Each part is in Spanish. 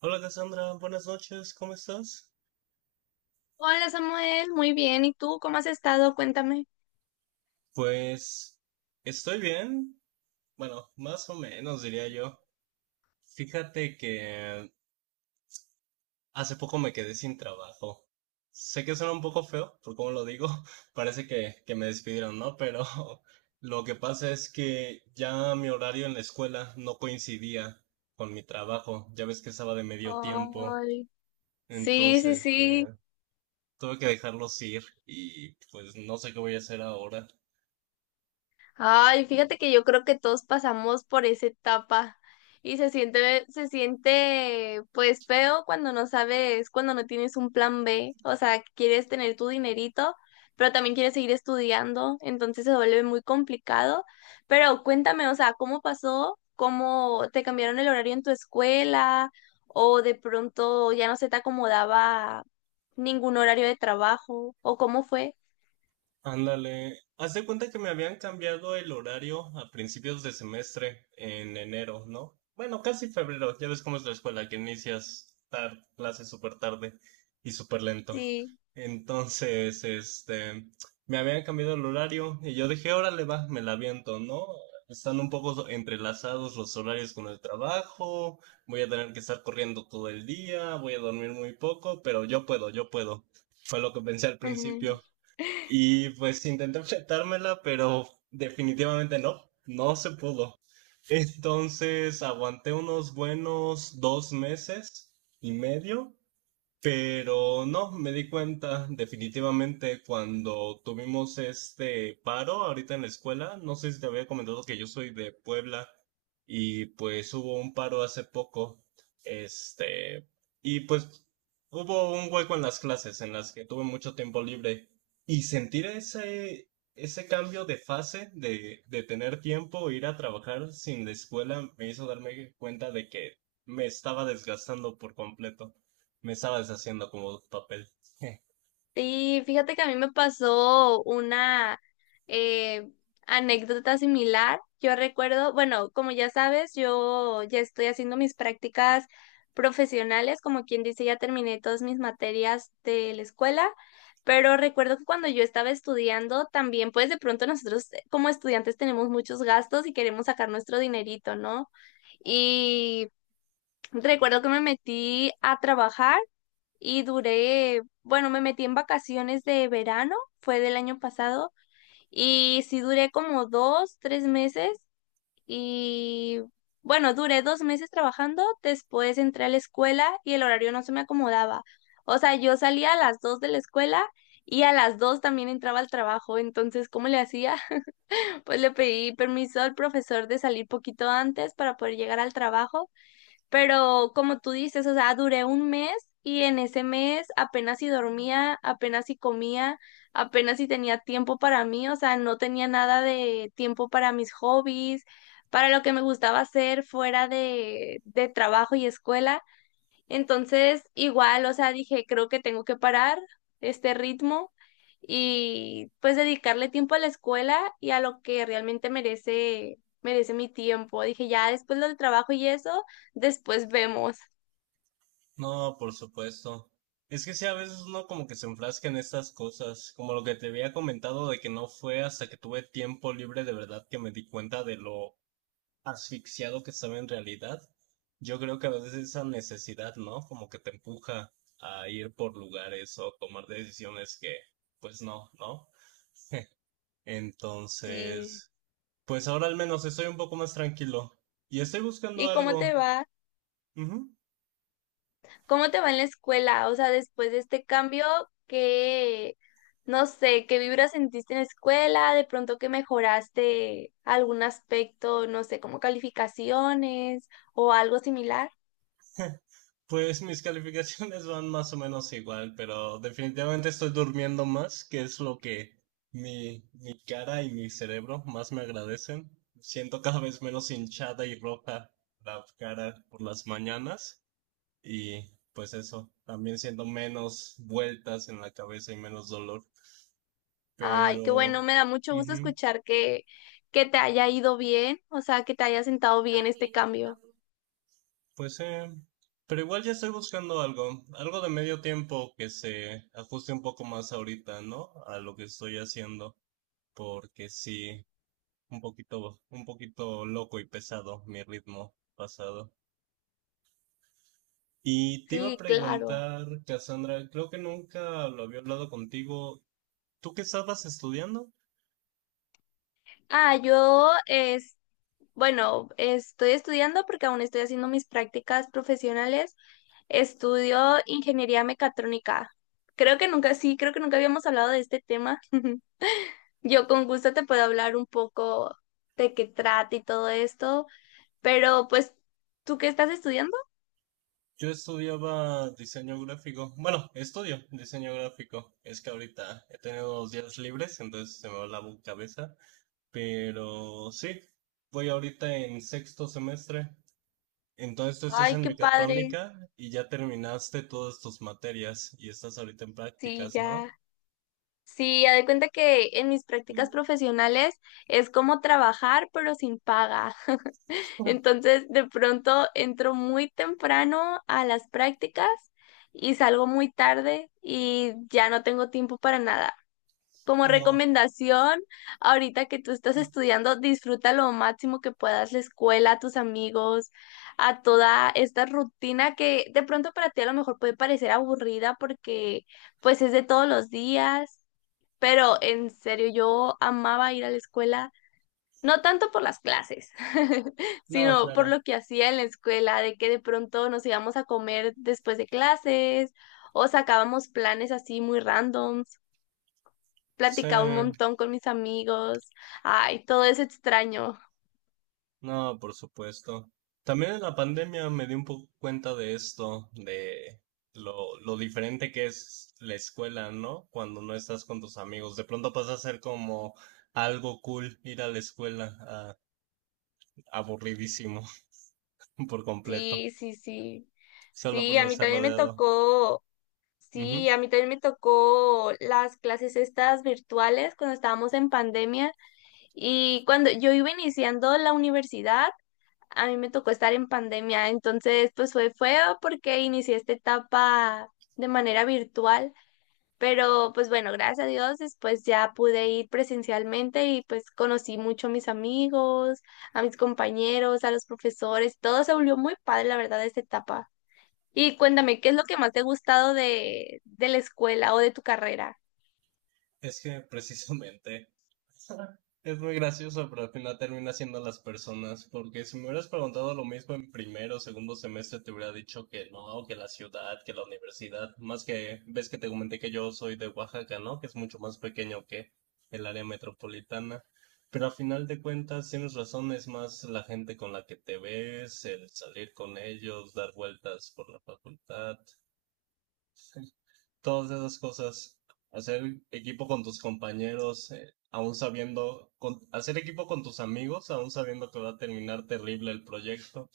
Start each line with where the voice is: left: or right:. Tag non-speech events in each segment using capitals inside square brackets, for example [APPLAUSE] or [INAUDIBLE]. right: Hola Cassandra, buenas noches, ¿cómo estás?
left: Hola Samuel, muy bien. ¿Y tú cómo has estado? Cuéntame.
right: Pues estoy bien, bueno, más o menos diría yo. Fíjate que hace poco me quedé sin trabajo. Sé que suena un poco feo, por cómo lo digo, [LAUGHS] parece que me despidieron, ¿no? Pero [LAUGHS] lo que pasa es que ya mi horario en la escuela no coincidía con mi trabajo, ya ves que estaba de medio tiempo,
left: Ay, sí, sí,
right: entonces
left: sí.
right: tuve que dejarlos ir y pues no sé qué voy a hacer ahora.
left: Ay, fíjate que yo creo que todos pasamos por esa etapa y se siente pues feo cuando no sabes, cuando no tienes un plan B, o sea, quieres tener tu dinerito, pero también quieres seguir estudiando, entonces se vuelve muy complicado. Pero cuéntame, o sea, ¿cómo pasó? ¿Cómo te cambiaron el horario en tu escuela? ¿O de pronto ya no se te acomodaba ningún horario de trabajo? ¿O cómo fue?
right: Ándale, haz de cuenta que me habían cambiado el horario a principios de semestre, en enero, ¿no? Bueno, casi febrero, ya ves cómo es la escuela, que inicias tarde, clases súper tarde y súper lento.
left: Sí.
right: Entonces, me habían cambiado el horario y yo dije, órale, va, me la aviento, ¿no? Están un poco entrelazados los horarios con el trabajo, voy a tener que estar corriendo todo el día, voy a dormir muy poco, pero yo puedo, yo puedo. Fue lo que pensé al principio. Y pues intenté enfrentármela, pero definitivamente no, no se pudo. Entonces aguanté unos buenos dos meses y medio, pero no, me di cuenta definitivamente cuando tuvimos este paro ahorita en la escuela. No sé si te había comentado que yo soy de Puebla y pues hubo un paro hace poco. Este, y pues hubo un hueco en las clases en las que tuve mucho tiempo libre y sentir ese cambio de fase de tener tiempo, ir a trabajar sin la escuela, me hizo darme cuenta de que me estaba desgastando por completo. Me estaba deshaciendo como papel. [LAUGHS]
left: Sí, fíjate que a mí me pasó una eh, anécdota similar. Yo recuerdo, bueno, como ya sabes, yo ya estoy haciendo mis prácticas profesionales, como quien dice, ya terminé todas mis materias de la escuela, pero recuerdo que cuando yo estaba estudiando, también pues de pronto nosotros como estudiantes tenemos muchos gastos y queremos sacar nuestro dinerito, ¿no? Y recuerdo que me metí a trabajar y duré, bueno, me metí en vacaciones de verano, fue del año pasado, y sí duré como 2, 3 meses y bueno, duré 2 meses trabajando, después entré a la escuela y el horario no se me acomodaba. O sea, yo salía a las 2 de la escuela y a las 2 también entraba al trabajo, entonces, ¿cómo le hacía? [LAUGHS] Pues le pedí permiso al profesor de salir poquito antes para poder llegar al trabajo, pero como tú dices, o sea, duré 1 mes y en ese mes apenas si dormía, apenas si comía, apenas si tenía tiempo para mí, o sea, no tenía nada de tiempo para mis hobbies, para lo que me gustaba hacer fuera de trabajo y escuela. Entonces, igual, o sea, dije, creo que tengo que parar este ritmo y pues dedicarle tiempo a la escuela y a lo que realmente merece, merece mi tiempo. Dije, ya después lo del trabajo y eso, después vemos.
right: No, por supuesto. Es que sí, a veces uno como que se enfrasca en estas cosas, como lo que te había comentado de que no fue hasta que tuve tiempo libre de verdad que me di cuenta de lo asfixiado que estaba en realidad. Yo creo que a veces esa necesidad, ¿no? Como que te empuja a ir por lugares o tomar decisiones que, pues no, ¿no?
left: Sí.
right: Entonces, pues ahora al menos estoy un poco más tranquilo y estoy buscando
left: ¿Y cómo
right: algo.
left: te va?
right: Ujú.
left: ¿Cómo te va en la escuela? O sea, después de este cambio, ¿qué, no sé, qué vibra sentiste en la escuela? ¿De pronto que mejoraste algún aspecto, no sé, como calificaciones o algo similar?
right: Pues mis calificaciones van más o menos igual, pero definitivamente estoy durmiendo más, que es lo que mi cara y mi cerebro más me agradecen. Siento cada vez menos hinchada y roja la cara por las mañanas y pues eso, también siento menos vueltas en la cabeza y menos dolor,
left: Ay, qué
right: pero
left: bueno, me da mucho gusto
right: ujú,
left: escuchar que te haya ido bien, o sea, que te haya sentado bien este cambio.
right: pues pero igual ya estoy buscando algo, algo de medio tiempo que se ajuste un poco más ahorita, ¿no? A lo que estoy haciendo. Porque sí, un poquito loco y pesado mi ritmo pasado. Y te iba a
left: Sí, claro.
right: preguntar, Cassandra, creo que nunca lo había hablado contigo. ¿Tú qué estabas estudiando?
left: Ah, yo es, bueno, estoy estudiando porque aún estoy haciendo mis prácticas profesionales. Estudio ingeniería mecatrónica. Creo que nunca, sí, creo que nunca habíamos hablado de este tema. [LAUGHS] Yo con gusto te puedo hablar un poco de qué trata y todo esto, pero pues, ¿tú qué estás estudiando?
right: Yo estudiaba diseño gráfico. Bueno, estudio diseño gráfico. Es que ahorita he tenido dos días libres, entonces se me va la cabeza. Pero sí, voy ahorita en sexto semestre. Entonces tú estás
left: Ay,
right: en
left: qué padre.
right: mecatrónica y ya terminaste todas tus materias y estás ahorita en
left: Sí,
right: prácticas, ¿no?
left: ya. Sí, haz de cuenta que en mis
right: Mm,
left: prácticas profesionales es como trabajar pero sin paga. [LAUGHS]
right: ah,
left: Entonces, de pronto entro muy temprano a las prácticas y salgo muy tarde y ya no tengo tiempo para nada. Como
right: no,
left: recomendación, ahorita que tú estás estudiando, disfruta lo máximo que puedas la escuela, a tus amigos, a toda esta rutina que de pronto para ti a lo mejor puede parecer aburrida porque pues es de todos los días, pero en serio, yo amaba ir a la escuela, no tanto por las clases, [LAUGHS]
right: no,
left: sino por
right: claro.
left: lo que hacía en la escuela, de que de pronto nos íbamos a comer después de clases o sacábamos planes así muy randoms,
right: Sí,
left: platicaba un montón con mis amigos, ay, todo es extraño.
right: no, por supuesto. También en la pandemia me di un poco cuenta de esto, de lo diferente que es la escuela, ¿no? Cuando no estás con tus amigos. De pronto pasa a ser como algo cool ir a la escuela, aburridísimo [LAUGHS] por completo,
left: Sí, sí, sí.
right: solo por
left: Sí,
right: no
left: a mí
right: estar
left: también me
right: rodeado.
left: tocó, sí, a mí también me tocó las clases estas virtuales cuando estábamos en pandemia. Y cuando yo iba iniciando la universidad, a mí me tocó estar en pandemia, entonces pues fue feo porque inicié esta etapa de manera virtual, pero pues bueno, gracias a Dios después ya pude ir presencialmente y pues conocí mucho a mis amigos, a mis compañeros, a los profesores, todo se volvió muy padre, la verdad, esta etapa. Y cuéntame, ¿qué es lo que más te ha gustado de la escuela o de tu carrera?
right: Es que precisamente [LAUGHS] es muy gracioso, pero al final termina siendo las personas, porque si me hubieras preguntado lo mismo en primero o segundo semestre, te hubiera dicho que no, que la ciudad, que la universidad, más que ves que te comenté que yo soy de Oaxaca, ¿no? Que es mucho más pequeño que el área metropolitana. Pero al final de cuentas, tienes razón, es más la gente con la que te ves, el salir con ellos, dar vueltas por la facultad, todas esas cosas, hacer equipo con tus compañeros, aún sabiendo, hacer equipo con tus amigos, aún sabiendo que va a terminar terrible el proyecto.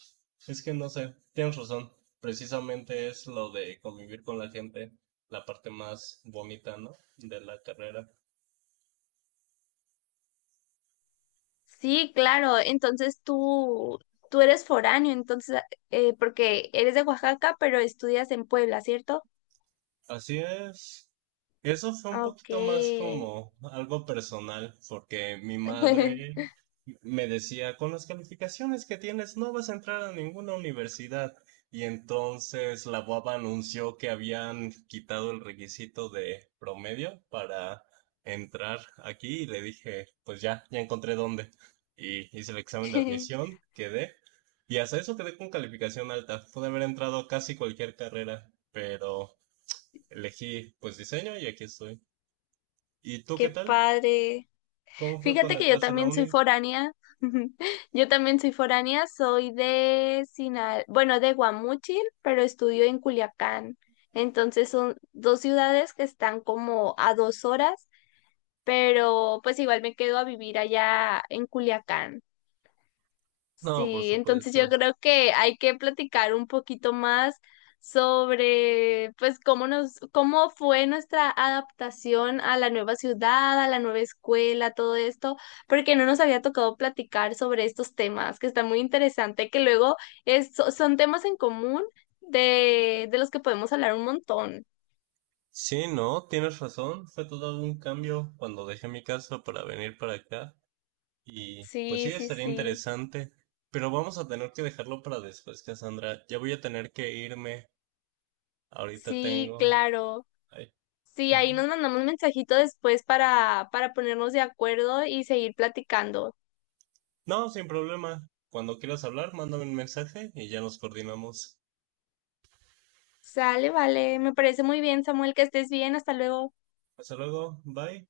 right: Es que no sé, tienes razón, precisamente es lo de convivir con la gente, la parte más bonita, ¿no? De la carrera.
left: Sí, claro. Entonces tú eres foráneo, entonces, porque eres de Oaxaca, pero estudias en Puebla, ¿cierto?
right: Así es. Eso fue un
left: Ah, ok.
right: poquito más como algo personal, porque mi
left: [LAUGHS]
right: madre me decía, con las calificaciones que tienes no vas a entrar a ninguna universidad. Y entonces la UABA anunció que habían quitado el requisito de promedio para entrar aquí y le dije, pues ya, ya encontré dónde. Y hice el examen de admisión, quedé. Y hasta eso quedé con calificación alta. Pude haber entrado a casi cualquier carrera, pero elegí pues diseño y aquí estoy. ¿Y tú
left: Qué
right: qué tal?
left: padre.
right: ¿Cómo fue
left: Fíjate
right: cuando
left: que yo
right: entraste a la
left: también soy
right: uni?
left: foránea. [LAUGHS] Yo también soy foránea, soy de Sinal, bueno, de Guamúchil, pero estudio en Culiacán. Entonces son dos ciudades que están como a 2 horas, pero pues igual me quedo a vivir allá en Culiacán.
right: No, por
left: Sí, entonces yo
right: supuesto.
left: creo que hay que platicar un poquito más sobre, pues, cómo nos, cómo fue nuestra adaptación a la nueva ciudad, a la nueva escuela, todo esto, porque no nos había tocado platicar sobre estos temas, que está muy interesante, que luego son temas en común de los que podemos hablar un montón.
right: Sí, no, tienes razón. Fue todo un cambio cuando dejé mi casa para venir para acá. Y pues
left: Sí,
right: sí,
left: sí,
right: estaría
left: sí.
right: interesante. Pero vamos a tener que dejarlo para después, Cassandra. Ya voy a tener que irme. Ahorita
left: Sí,
right: tengo...
left: claro.
right: ay.
left: Sí, ahí nos
right: [LAUGHS]
left: mandamos un mensajito después para, ponernos de acuerdo y seguir platicando.
right: No, sin problema. Cuando quieras hablar, mándame un mensaje y ya nos coordinamos.
left: Sale, vale. Me parece muy bien, Samuel, que estés bien. Hasta luego.
right: Hasta luego. Bye.